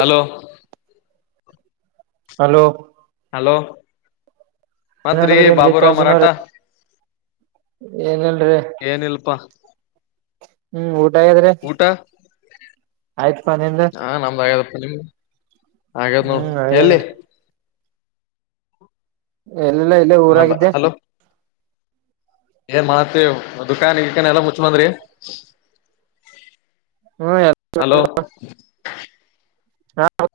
Hello hello hello ಮತ್ರಿ ಬಾಬುರಾವ್ ಮರಾಠ ಏನ್ಲ್ರಿ ಏನಿಲ್ಪಾ ಹ್ಮ್ ಊಟಗಾದ್ರಿ ಊಟ ಆಯ್ತ್ಪ ನಿಂದ ಹ ಹಾಗ ನೋ ಹ್ಮ್ ಹಾಗಗ್ಯದ ಎಲ್ಲಿ ಎಲ್ಲಲ್ಲ ಇಲ್ಲ ಮದ ಊರಾಗಿದ್ದೆ ಹಲೋ ಏನ್ ಮಾಡತೇವ ದುಕಾನ್ಿಿಕನ್ ಎಲ್ಲ ಮುಚ್ ಬಂದ್ರಿ ಹ್ಮ್ ಹಲೋ ಹಾ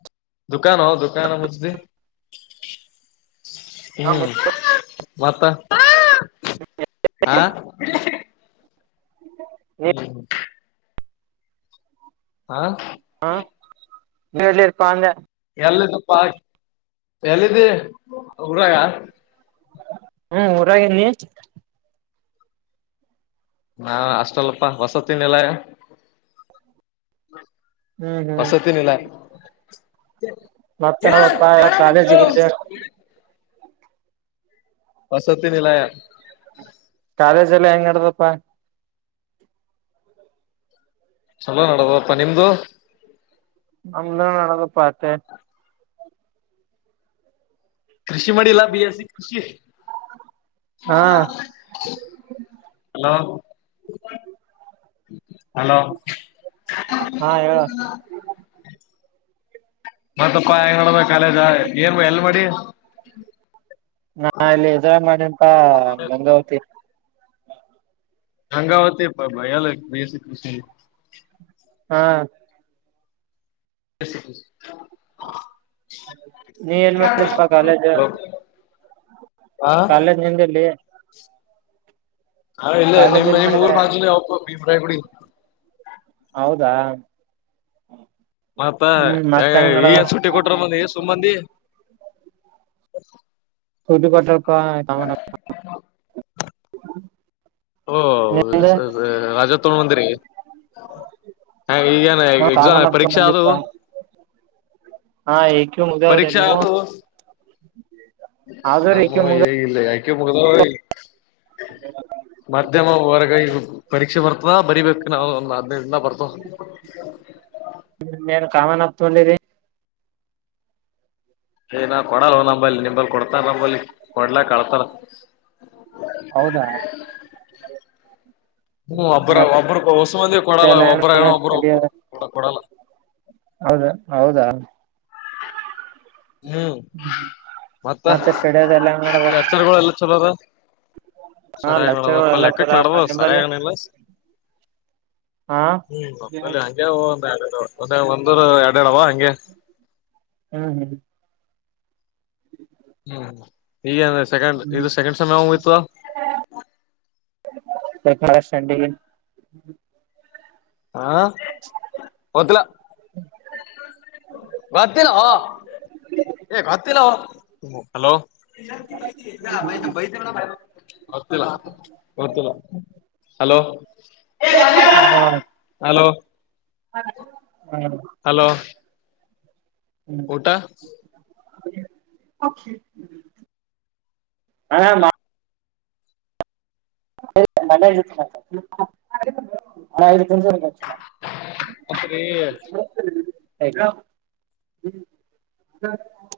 ದುಕಾನ ಹ ದುಕಾನ ಮುಿ ಹ್ಮ್ ಮತ್ತ ಹಾ [inaudible] ಹ್ಮ್ ಹ [unintelligible] ಹಾ ಹ್ಮ ಎಳ್ಳಿರ್ಕ ಅಂದ ಎಲ್ಲಿದ್ದಪ್ಪ ಎಲ್ಲಿದ್ದ ಊರಾಗ ಹ್ಮ ಊರಾಗೇ ನೀಿ ನಾ ಅಷ್ಟಲ್ಲಪ್ಪ ವಸತ್ತಿನ ಎಲ್ಲ ಹ್ಮ್ ಹೊಸತಿ ನಿಲ್ಲ ಹ ಮತ್ತಪ್ಪ ಕಾಲೇಜಗಿದ ವಸತಿಿನಲ ಕಾಲೇಜ ಎಲ್ಲ ಹೆಂಗ ಇಡದಪ್ಪಾ ಚಲೋ ನಡದಪ್ಪ ನಿಮ್ದು ನಮ್ದ ನಡದಪ್ಪತ್ತೆ ಕೃಷಿ ಮಾಡಿಿಲ್ಲಾ ಬಿ ಎ ಸಿ ಕೃಷಿ ಹಾ ಹಲೋ [inaudible] ಹಾ [unintelligible] ಹಲೋ ಹೇಳ ಮತ್ತೆ ಪಾಯ ಬ ಕಾಲೇದ ಏನ್ ಎಲ್ ಮಾಡಿ ಹಾ ಗಂಗಾವತಿ ಹಂಗಾವತ್ತ ಭಲ್ಲ ಬಸೃಷ ಹಾ ಬ ನೀ ಎಏನ್ ಮಾಡಂದ ಪ ಕಾಲೇಜ ಹಾ ಕಾಲೇಜ್ ನಿಮಲ್ಲಿ ಹಾ ಇಲ್ಲೇ ಕಾಲೇಜ್ ನಿಮ್ ಎಲ್ಲಿ ನಿಮ್ ಊರ್ ಮಾಡಿದಾರೆ ಮ ಬಿ ್ರೈ ಕುಡಿ ಹ್ಮ ಮತ್ತ ಈಗಏನ್ ಸುಟ್ಟಿ ಕೊಟ್ರ ಮಂದ ಸುಮ್ಮಂದಿ ಹ ಸಟ್ಟಿ ಕೊಟ್ಟಪ್ಪ ಹ. ಹ್ಮ ಓ ರಾಜಾ ತಗೊಂಡಬಂದಿರಿ ಈಗನ್ ಎಸ ಕಾಮನ್ ಅಪ್ ಪರೀಕ್ಷಾ ಅದು ತೊಂಬಲ್ಲಿಪ್ಪಾ ಹಾ ಏಕ್ಯೂ ಮುಗ್ದಾವ್ರಿ ಪರೀಕ್ಷಾ ನೀವು ಅದು ಆದವ್ರಿ ನಮ್ಮ ಏಕ್ಯೂ ಮುಗ್ದಾವ್ರಿ ಹೇಗಿಲ್ಲ ಯಾ ಕ ಮುಲ ಭ ಮಧ್ಯಮವರ್ಗ ಈಗ ಪರೀಕ್ಷೆ ಬರ್ತದ ಬರಿಬೇಕು ನಾವ ಒಂದ್ ಹದ್ನೈದಿಂದ ಬರ್ತ ಏನ್ ಕಾಮನ್ ಹ ತೊಂಡಿರಿ ಏ ನಾ ಕೊಡಲ್ವ ನಂಬಲ್ಲಿ ನಿಂಬಲ್ಲಿ ಕೊಡ್ತಾರ ನಂಬಲ್ಲಿ ಕೊಡಲ ಕಳತಳ ಹೌದಾ ಹ್ಮ್ ಒಬ್ಬ್ರ ಒಬ್ಬರು ಹೊಸ ಮಂದಿ ಮತ್ತೆ ಕೊಡಲ್ಲ ಎಲ್ಲ ಏನ್ ಒಬ್ಬ್ರ ನಡದ ಏನೋ ಒಬ್ಬರು ಸ್ಟಡಿ ಒಬ್ಬರು ಅದ ಕೊಡ ಕೊಡಲ್ಲ ಹೌದಾ ಹೌದಾ ಹ್ಮ್ ಮತ್ತ ಮತ್ತೆ ಸ್ಟಡಿ ಅದ ಎಲ್ಲ ಹೆಂಗ್ ನಡದ ಲೆಚರ್ಗಳು ಎಲ್ಲ ಚಲೋದ ಹಾ ಸರಿಯಾಗಿ ನಡ ಲೆಕ್ಚರ್ಗಳು ಎಲ್ಲ ಚಲೋ ಲೆಕ್ಕಕ್ ನ ಆತವ ನಿಂಬಲ್ಲಿ ಸರಿಯಾಗಿಿಲ್ಲ ಹಾ ಹ್ಮ ಹ್ಮ್ ಹ ಒ ಒಂದ ಎರವ ಹಗೆ ಹ್ಮ್ ಹ್ಮ್ ಹ್ಮ ಈಗೇಂದ್ರೆ ಸೆಕೆಂಡ್ ಹ್ಮ್ ಇದು ಸೆಕೆಂಡ್ ಸಮಯ ಹಿತ್ತು ಚಂಡಗ ಹಾ ಹ ಮಲ ಗತ್ತ ಗತ್ತ ಹಲೋ ಬ ಗತ್ತಲ್ಲ ಗತ್ತಲ್ಲ ಹಲೋ ಹಾ ಹಲೋ ಹ್ಮ ಊಟಾ ಹಾ ಮತ್ರಿ ಇಲ್ಲ ನಿ ಹ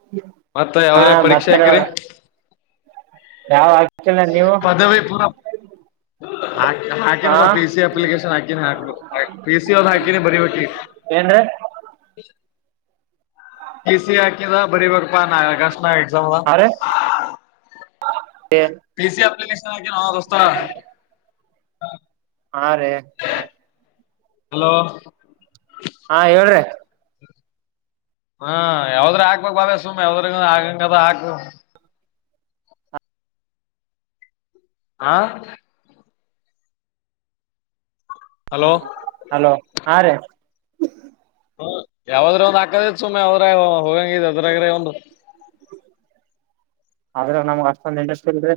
ಮತ್ತ ಯಾವ್ರ ಪರೀಕ್ಷೆ ಹಾಕರಿ ಯಾವ ಹಾಕಿಲ್ಲ ನೀವು ಪದವಿ ಪೂರ ಹಾ ಹಾಕಿನ ಪಿ ಸಿ ಅಪ್ಲಿಕೇಶನ್ ಹಾಕಿನ ಹಾಕ್ ಪಿ ಸಿ ಅವದ ಹಾಕಿನಿ ಬರಿಬೇಕಕಿ ಏನ್ರೀ ಕೆ ಸಿ ಹಾಕಿದ ಬರಿ ಬಪ್ಪಾ ನಾ ಕಷ್ಟ ನ ಎಕ್ಸಾಮದ ಹಾ ರೀ ಪ ಸಿಿ ಅಪ್ಲಿಕೇಶ ನಾ ದಸ್ತ ಹಾ ರೇ ಹಲೋ ಹಾ ಹೇಳ್ರಿ ಹ್ಮ ಯಾವದ್ರ ಹಾಕ್ಬೇಕಕ್ ಬಾವ ಸುಮ್ ಯಾವ್ದ್ರ ಆಗಂಗದ ಹಾಕ್ ಹಾ ಹ್ಮ ಹಲೋ ಹಲೋ ಹಾ ರ ಹ ಯಾವಾದ್ರ ಒಂದ್ ಹಾಕದತ್ ಸುಮ್ಮನೆ ಅವ್ರ ಹೋಗಂಗಿದ ಅದ್ರಾಗ್ರೆ ಒಂದು ಆದ್ರ ನಮ್ಗ್ ಅಷ್ಟೊಂದು ಇಂಡಸ್ ಇಲ್ದೆ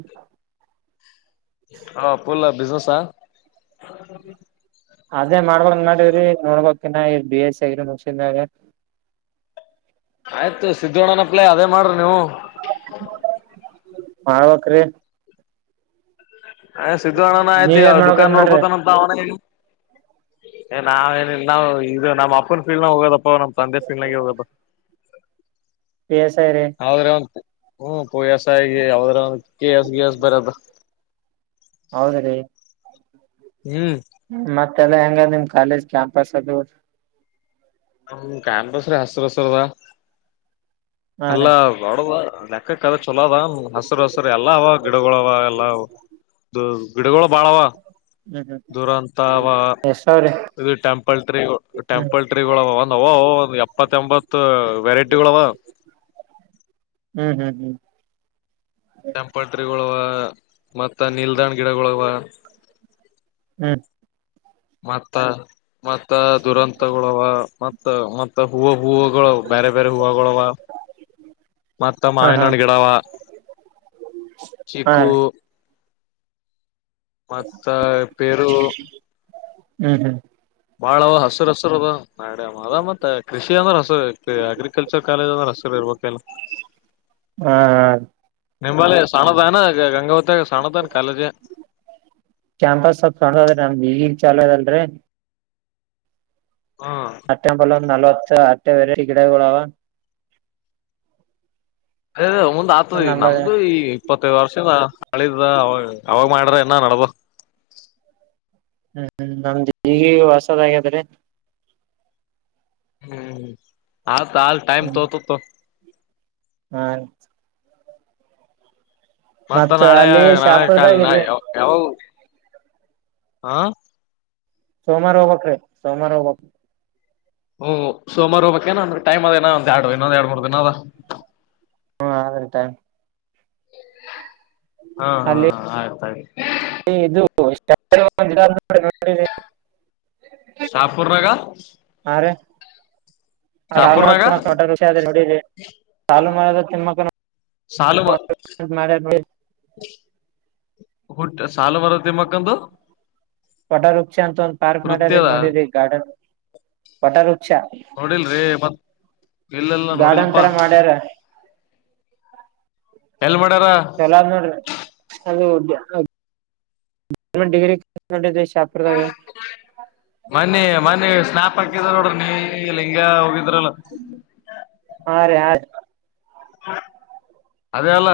ಹಾ ಪೂಲ ಬಿಿಸಿನಸ್ಾ ನ ಬಿ ಎಸ್ಗ ಮುಸಗ ಆಯ್ತು ಸಿದ್ದೋಣ್ಣನಪ್ಲೈ ಅದೇ ಮಾಡ್ರಿ ನೀವು ಹವಕ್ರೀ ಅ್ ಸ್ಧಾರ್ಣನ ಆಯ್ತಿ ನೀವ ಅವ ಏನ್ ದದುಕಾನ್ ಮಾಡ್ಬೇಕಂದ್ ಮಾಡ್ರಿ ನೋಡ್ಕತಾನ ಅಂತ ಅವನ ಏ ನಾವ ಏನಿಲ್ಲ ನಾವವು ಇದು ನಮ್ಮ್ ಅಪ್ಪನ ಫೀಲ್ಡ್ನಾಗ ಹೋಗೋದಪ್ಪ ನಮ್ ತಂದೆ ಫೀಲ್ಡ್ನಾಗ ಹೋಗದ ಬಸಾಯರೆ ಹಓ ಯ ಆಸಾ ಆ ಯದ ಕೆಸಗೆ ಬರ ಹೌದ ರೀ ಹ್ಮ್ ಮಲ್ಲ ಹೆಂಗ ನಿಮ್ ಕಾಲೇಜ್ ಕ್ಯಾಂಪಸ್ ಅದು ಹ ಕಂಪಸ್ ರ ಹಸರು ಹಸರದ ಹಾ ಅಲ್ಲ ರೀ ಅ ಲೆಕ್ಕಕ್ಕದ ಚಲೋ ಅದ ಹಸುರ ಹಸುರ ಎಲ್ಲ ಅವ ಗಿಡಗಳ ಅವ ಎಲ್ಲ ದು ಗಿಡಗಳ ಬಾಳವಾ ಹ್ಮ್ ಹ್ಮ್ ದುರಂತ ಅವ ಎಷ್ಟ ಅವ್ರಿ ಇದು ಟೆಂಪಲ್ ಟ್ರಿಗಳು ಟೆಂಪಲ್ ಟ್ರಿ ಟ್ರೀಗಳು ಅವ ಒಂದ ಅವೋ ಎಪ್ಪತ್ತ ಎಂಬತ್ತ ವೆರೈಟಿಗೋಳವ ಹ್ಮ್ ಹ್ಮ್ ಹ್ಮ್ ಕೆಂಪಟ್ರಿಗೋಳವ ಮತ್ತ ನಿಲ್ದಾಣ ಗಿಡಗೋಳವ ಹ್ಮ್ ಮತ್ತ ಮತ್ತ ದುರಂತಗೋಳವ ಮತ್ತ ಮತ್ತ ಹೂವ ಹೂವುಗಳು ಬ್ಯಾರೆ ಬ್ಯಾರೆ ಹೂವಗೋಳವ ಮತ್ತ ಹಾ ಹಾ ಮಾವಿನಹಣ್ಣ ಗಿಡ ಅವ ಹಾ ಚಿಕ್ಕು ರೀ ಮತ್ತ ಪೇರು ಹ್ಮ್ ಹ್ಮ್ ಬಾಳವ ಹಸರ ಹಸರ ಅದ ನಾಡೆಮ ಅದ ಮತ್ತ ಕೃಷಿ ಅಂದ್ರ ಹಸರ ಅಗ್ರಿಕಲ್ಚರ್ ಕಾಲೇಜ್ ಅಂದ್ರೆ ಹಸರ ಇರ್ಬೇಕಲ್ಲ ಹ ನಿಂಬಲ್ಲಿ ಸಣದಾನ ಗಂಗಾವತ್ಯಾಗ ಸಣದೇನ್ ಕಾಲೇಜ ಕ್ಯಾಂಪಸ್ ಸ್ಪಲ್ಪ ಸಣದದ್ರಿ ನಮ್ದ ಈಗೀಗ ಚಾಲು ಆಗ್ಯದಲ್ಲರಿ ಹ್ಮ್ ಮತ್ತಯಾಂಬಲ್ ಒಂದ ನಲವತ್ತ ತ್ತೆ ವೆರೈಟಿ ಗಿಡಗೋಳವ ಏ ಏ ಮುಂದ ಆತದ ಈಗ ನಂಬಲ್ ನಮ್ದು ಈ ಇಪ್ಪತ್ತೈದು ವರ್ಷದ ಹಳಿದದ ಅವಾಗ ಅವಾಗ ಮಾಡ್ರ ಇನ್ನ ನಡ್ದದ ಹ್ಮ್ ಹ್ಮ್ಮ್ ನಮ್ದ್ ಈಗಿಗ್ ಹೊಸದಾಗ್ಯಾದ್ರಿ ಹ್ಮ್ ಹಾ ಕಾಲ ಟೈಮ್ ತೂತದ ತೋ ಹ್ಮ [unintelligible] ಮತ್ತ ನಾಳೆ ಅಲ್ಲಿ ನಾಳೆ ಶಾಪುರ್ದಾಗ ಕಾಲನ ಇಲ್ರಿ ಯಾವಗ ಹಾ ಸೋಮವಾರ ಹೋಬೇಕ್ರಿ ಸೋಮವಾರ ಹೋಬೇಕ್ ಒಹೋ ಸೋಮಾರ ಹೋಗ್ಬೇಕೇನ್ ಅಂದ್ರ ಟೈಮ್ ಅದಾ ಹೀನಾ ಯಾಡ ದಿನ ಇನ್ನೊಂದ ಯಾಡ್ ಮೂರ ದಿನ ಅದ ಹ್ಮ ಆದ್ರಿ ಟೈಮ್ ಹಾ ಹಾ ಅಲ್ಲಿ ಆಯತಾಯ್ತ ಹ್ಮ [unintelligible] ಇದು [unintelligible] ಶಾಪುರ್ನಾಗ ಸಾಲು ಮರದ ಶಾಪುರ್ನಾಗ ತಿಮ್ಮಕ್ಕನ ವಟ ವೃಕ್ಷ ಆದರಿ ನೋಡರಿ ಸಾಲು ಮರದ ತಿಮಕ್ಕ ಸಾಲು ಮ ನೋಡಿ ಹುಟ್ಟ ಸಾಲು ಮರದ ತಿಮ್ಮಕ್ಕಂದು ಪಟ ವೃಕ್ಷ ಅಂತ ಒಂದ ಪಾರ್ಕ್ ಮಾಡ್ಯಾರ ನೋಡರಿಿ ಗಾರ್ಡನ್ ಪಟ ವೃಕ್ಷ ನೋಡಿಲ್ರಿ ಮತ್ ಇಲ್ಲೆಲ್ಲ ಗಾರ್ಡನ್ ನೋಡಿಲ್ಪಾ ತರ ಮಾಡ್ಯಾರ ಎಲ್ ಮಾಡ ಚಲ್ ನೋಡ್ರಿ ಅ ಗರ್ೆಂಟ್ ಡಿಗ್ರಿ ಶಾಪುರ್ದಾಗ ಮನೆಿ ಮನೆಿ ಸ್ನಾಾಪ ಹಕಿದ ನೋಡ್ರಿ ನೀ ಲಂಗಾ ಹಾ ರೇ ಆ ಹ ಅದೇ ಅಲ್ಲ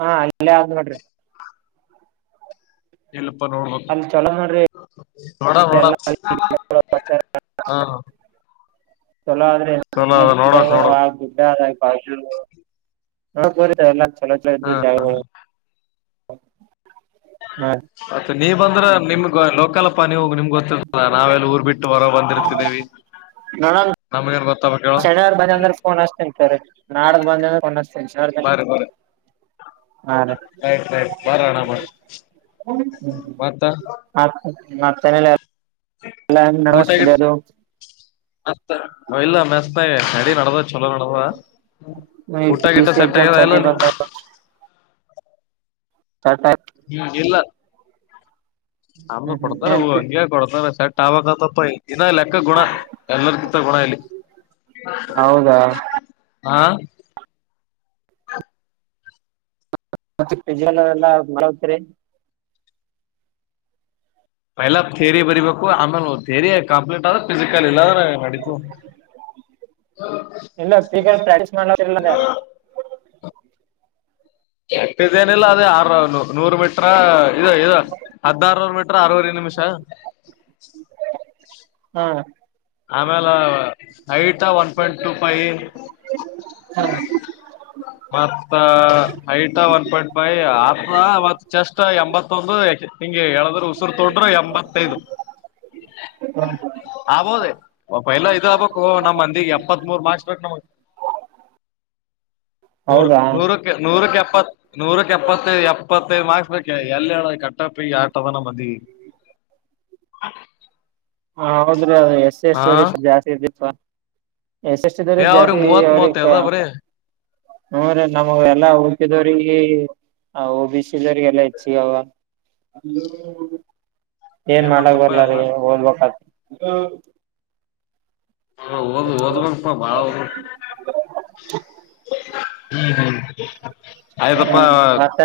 ಹಾ ಇಲ್ಲ್ ಮಾಡ್ರಿ ಎಲ್ಲ ನೋಡ್ಬ ಅಲ್ಲಿ ಚಲೋ ನೋಡಿರಿ ಮಡ ಮಡ ಎಲ್ಲ ಹಾ ಹ ಚಲೋ ಆದ್ರೆ ಚಲೋ ಮನ ನೋಡಕ್ ಗಿಡ ನೋಡಕ್ ದುಡ್ಡ ಆದ [unintelligible] ಹಾ ಬರಿತ ಎಲ್ಲ ಚಲ್ದ ಜಾವ ಹೌ [inaudible] ಅತ ನೀವ ಬಂದ್ರ ನಿಮ್ಗ ಲೋಕಲ್ಪ್ಪ ನೀವು ನಿಮ್ಗೆ ಗೊತ್ತಿರ್ತಲ್ಲ ನಾವ ಎಲ್ಲಿ ಊರ್ ಬಿಟ್ಟು ಹೊರ ಬಂದಿರ್ತಿದೀವಿ ನಮಗ ನ್ ಗೊತ್ತ ಚಳಾರ್ ಬಂದ ಅಂದ್ರೆ ಕೋನ ತಿಂತಾರೆ ನಾಡಕ್ ಬಂದ್ರೆ ಬ ಬರ ಹಾಂ ರೀ ರಟ್ ರಟ್ ಬರಣಾಮ ಮತ್ತ ಅತ್ತನಲ್ಲ ಅಲ್ ನಮಸ್ತದು ಮತ್ ಇಲ್ಲ ಮೆಸ್ತ ನಡಿ ನಡ್ದ ಚಲೋ ನಡದ್ ಬಿಎಸ್ ಸಿ ಎಕ್ಾಮ ಚ ಬ ನಿಂದ್ ಸ ಹ್ಮ್ ಇಲ್ಲ ನಮ್ಗ್ ಹ್ಮ್ ಹ್ಮ್ ಕೊಡ್ತಾರ ಏನ್ ಹೂ ಪಿ- ಹಂಗೆ ಕೊಡ್ತಾರ ಸಟ್ [unintelligible] ಇನ್ನ ಲೆಕ್ಕ ಗುಣ ಎಲ್ಲರ್ ಕಿತ್ತ ಗುಣ ಇಲ್ಲಿ ಹೌದಾ ಹಾ ಮತ್ತೆ ಪಿ ಜಿ ಎಲ್ಲ [unintelligible] ಎಲ್ಲಾ ಥೇರಿ ಬರಿಬೇಕು ಆಮೇಲೆ ರಿ ಕಂಪ್ಲೀಟ ಆದ ಪಿಿಸಿಕಲ್ ಇಲ್ಲದ ನಾ ನಡಿಿತ ಇಲ್ಲ ಫಿಸಿಕಲ್ ಪ್ರಾಕ್ಟೀಸ್ ಮಾಡ್ಲತ್ತಿರಲ್ಲ ಕೆಟ್ಟಿದ್ದೇನಿಲ್ಲ ಅದೇ ಆರಾಮ್ ನೂರು ಮಟ್ರ ಇ ಇ ಹದ್ಿನಾರನೂರು ಮಟ್ರ ಅರವರೆದು ನಿಮಿಷ ಹಾ ಆಮೇಲೆ ಹೈಟ್ ಒನ್ ಪಾಯಿಂಟ್ ಟ ಫೈ ಮತ್ತ ಹೈಟ್ ಒನ್ ಪಾಯಿಂಟ್ ಫೈ ಆತ ಮತ್ ಚೆಸ್ಟ್ ಎಂಬತ್ತೊಂದು ಯಾಕೆ ಂಗೆ ಹೇಳಳದ್ರು ಉಸಿರು ತೊಡ್ರ ಎಂಬತ್ತೈದು ಆಬೋದ ಒ ಪೈಲ್ಲ ಇದ ಆಬೇಕು ನಮ್ಮ ಮಂದಿಗೆ ಎಪ್ಪತ್ ಮೂರ್ ಮಾರ್ಕ್ಸ್ ಬೇಕು ನಮ ನ ಹೌದಾ ನೂರಕ್ಕೆ ನೂರಕ್ಕೆ ಎಪ್ಪತ್ ನೂರಕ್ ಎಪ್ಪತ್ತೈದು ಎಪ್ಪತ್ತೈದು ಮಾರ್ಕ್ಸ್ ಬೇಕ ಎಲ್ಲ ಹೇಳ ಕಟ್ಟಪ ಆತದಾನ ಮದಿ ಹೌದು ಎಷ್ಟ ಎಷ್ಟ ಸರಿ ಜಾಸ್ತಿ ಇರ್ತಿತ್ ಎಶಸ್ಿದವ್ರ ಏ ಅವ್ರಿಗೆ ಜಾಸ್ತಿ ಮೂವತ್ ಅವ್ರ ಮೂವತ್ತೈದ ಬರೀ ನ್ರೆ ನಮಗೆ ಎಲ್ಲಾ ಹುಡುಕಿದವ್ರ ಓ ಬಿ ಸಿ ದೋರಿಗೆ ಹೆಚ್ಚಿಗೆ ಅವ ಏನ್ ಮಾಡಕ್ ಮಾಡ್ತಪ್ಪ ಬರ್ಲಾರಿ ಎಲ್ಲ ಓದ್ಬೇಕು ಹ ಹ ಒ ಭಾವ ಹ್ಮ ಹ ಹ ಅಪ್ಪ ಹ್ಮ ಮತ್ತ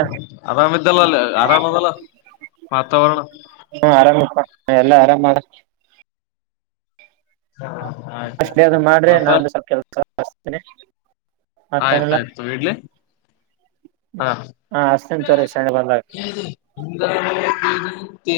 ಅ ಇಲ್ಲ ಆರಾಮಾದಿಲ್ಲ [inaudible] ವಾತಾವರಣ ಹ್ಮ ಆರಾಮಪ್ಪ ಎಲ್ಲಾ ಆರಾಮ ಹಾ ಆಯ್ತ ಅಷ್ಟೇ ಆಯ್ತ್ತು ಅದು ಮಾಡ್ರಿ ಮತ್ತ ನಾನು ಸ್ವಲ್ಪ ಕೆಲ್ಸ ಹಸ್ತೇನಿ ಮತ್ತೇನೆಲ್ಲ ಆಯ್ತಾಯ್ತು ಇಡ್ಲಿ ಹಾ ಹಾ ಹಸ್ತೇನಿ ತೋರಿ ಸಂಡೆ ಬಂದಾಗ ತ್ತ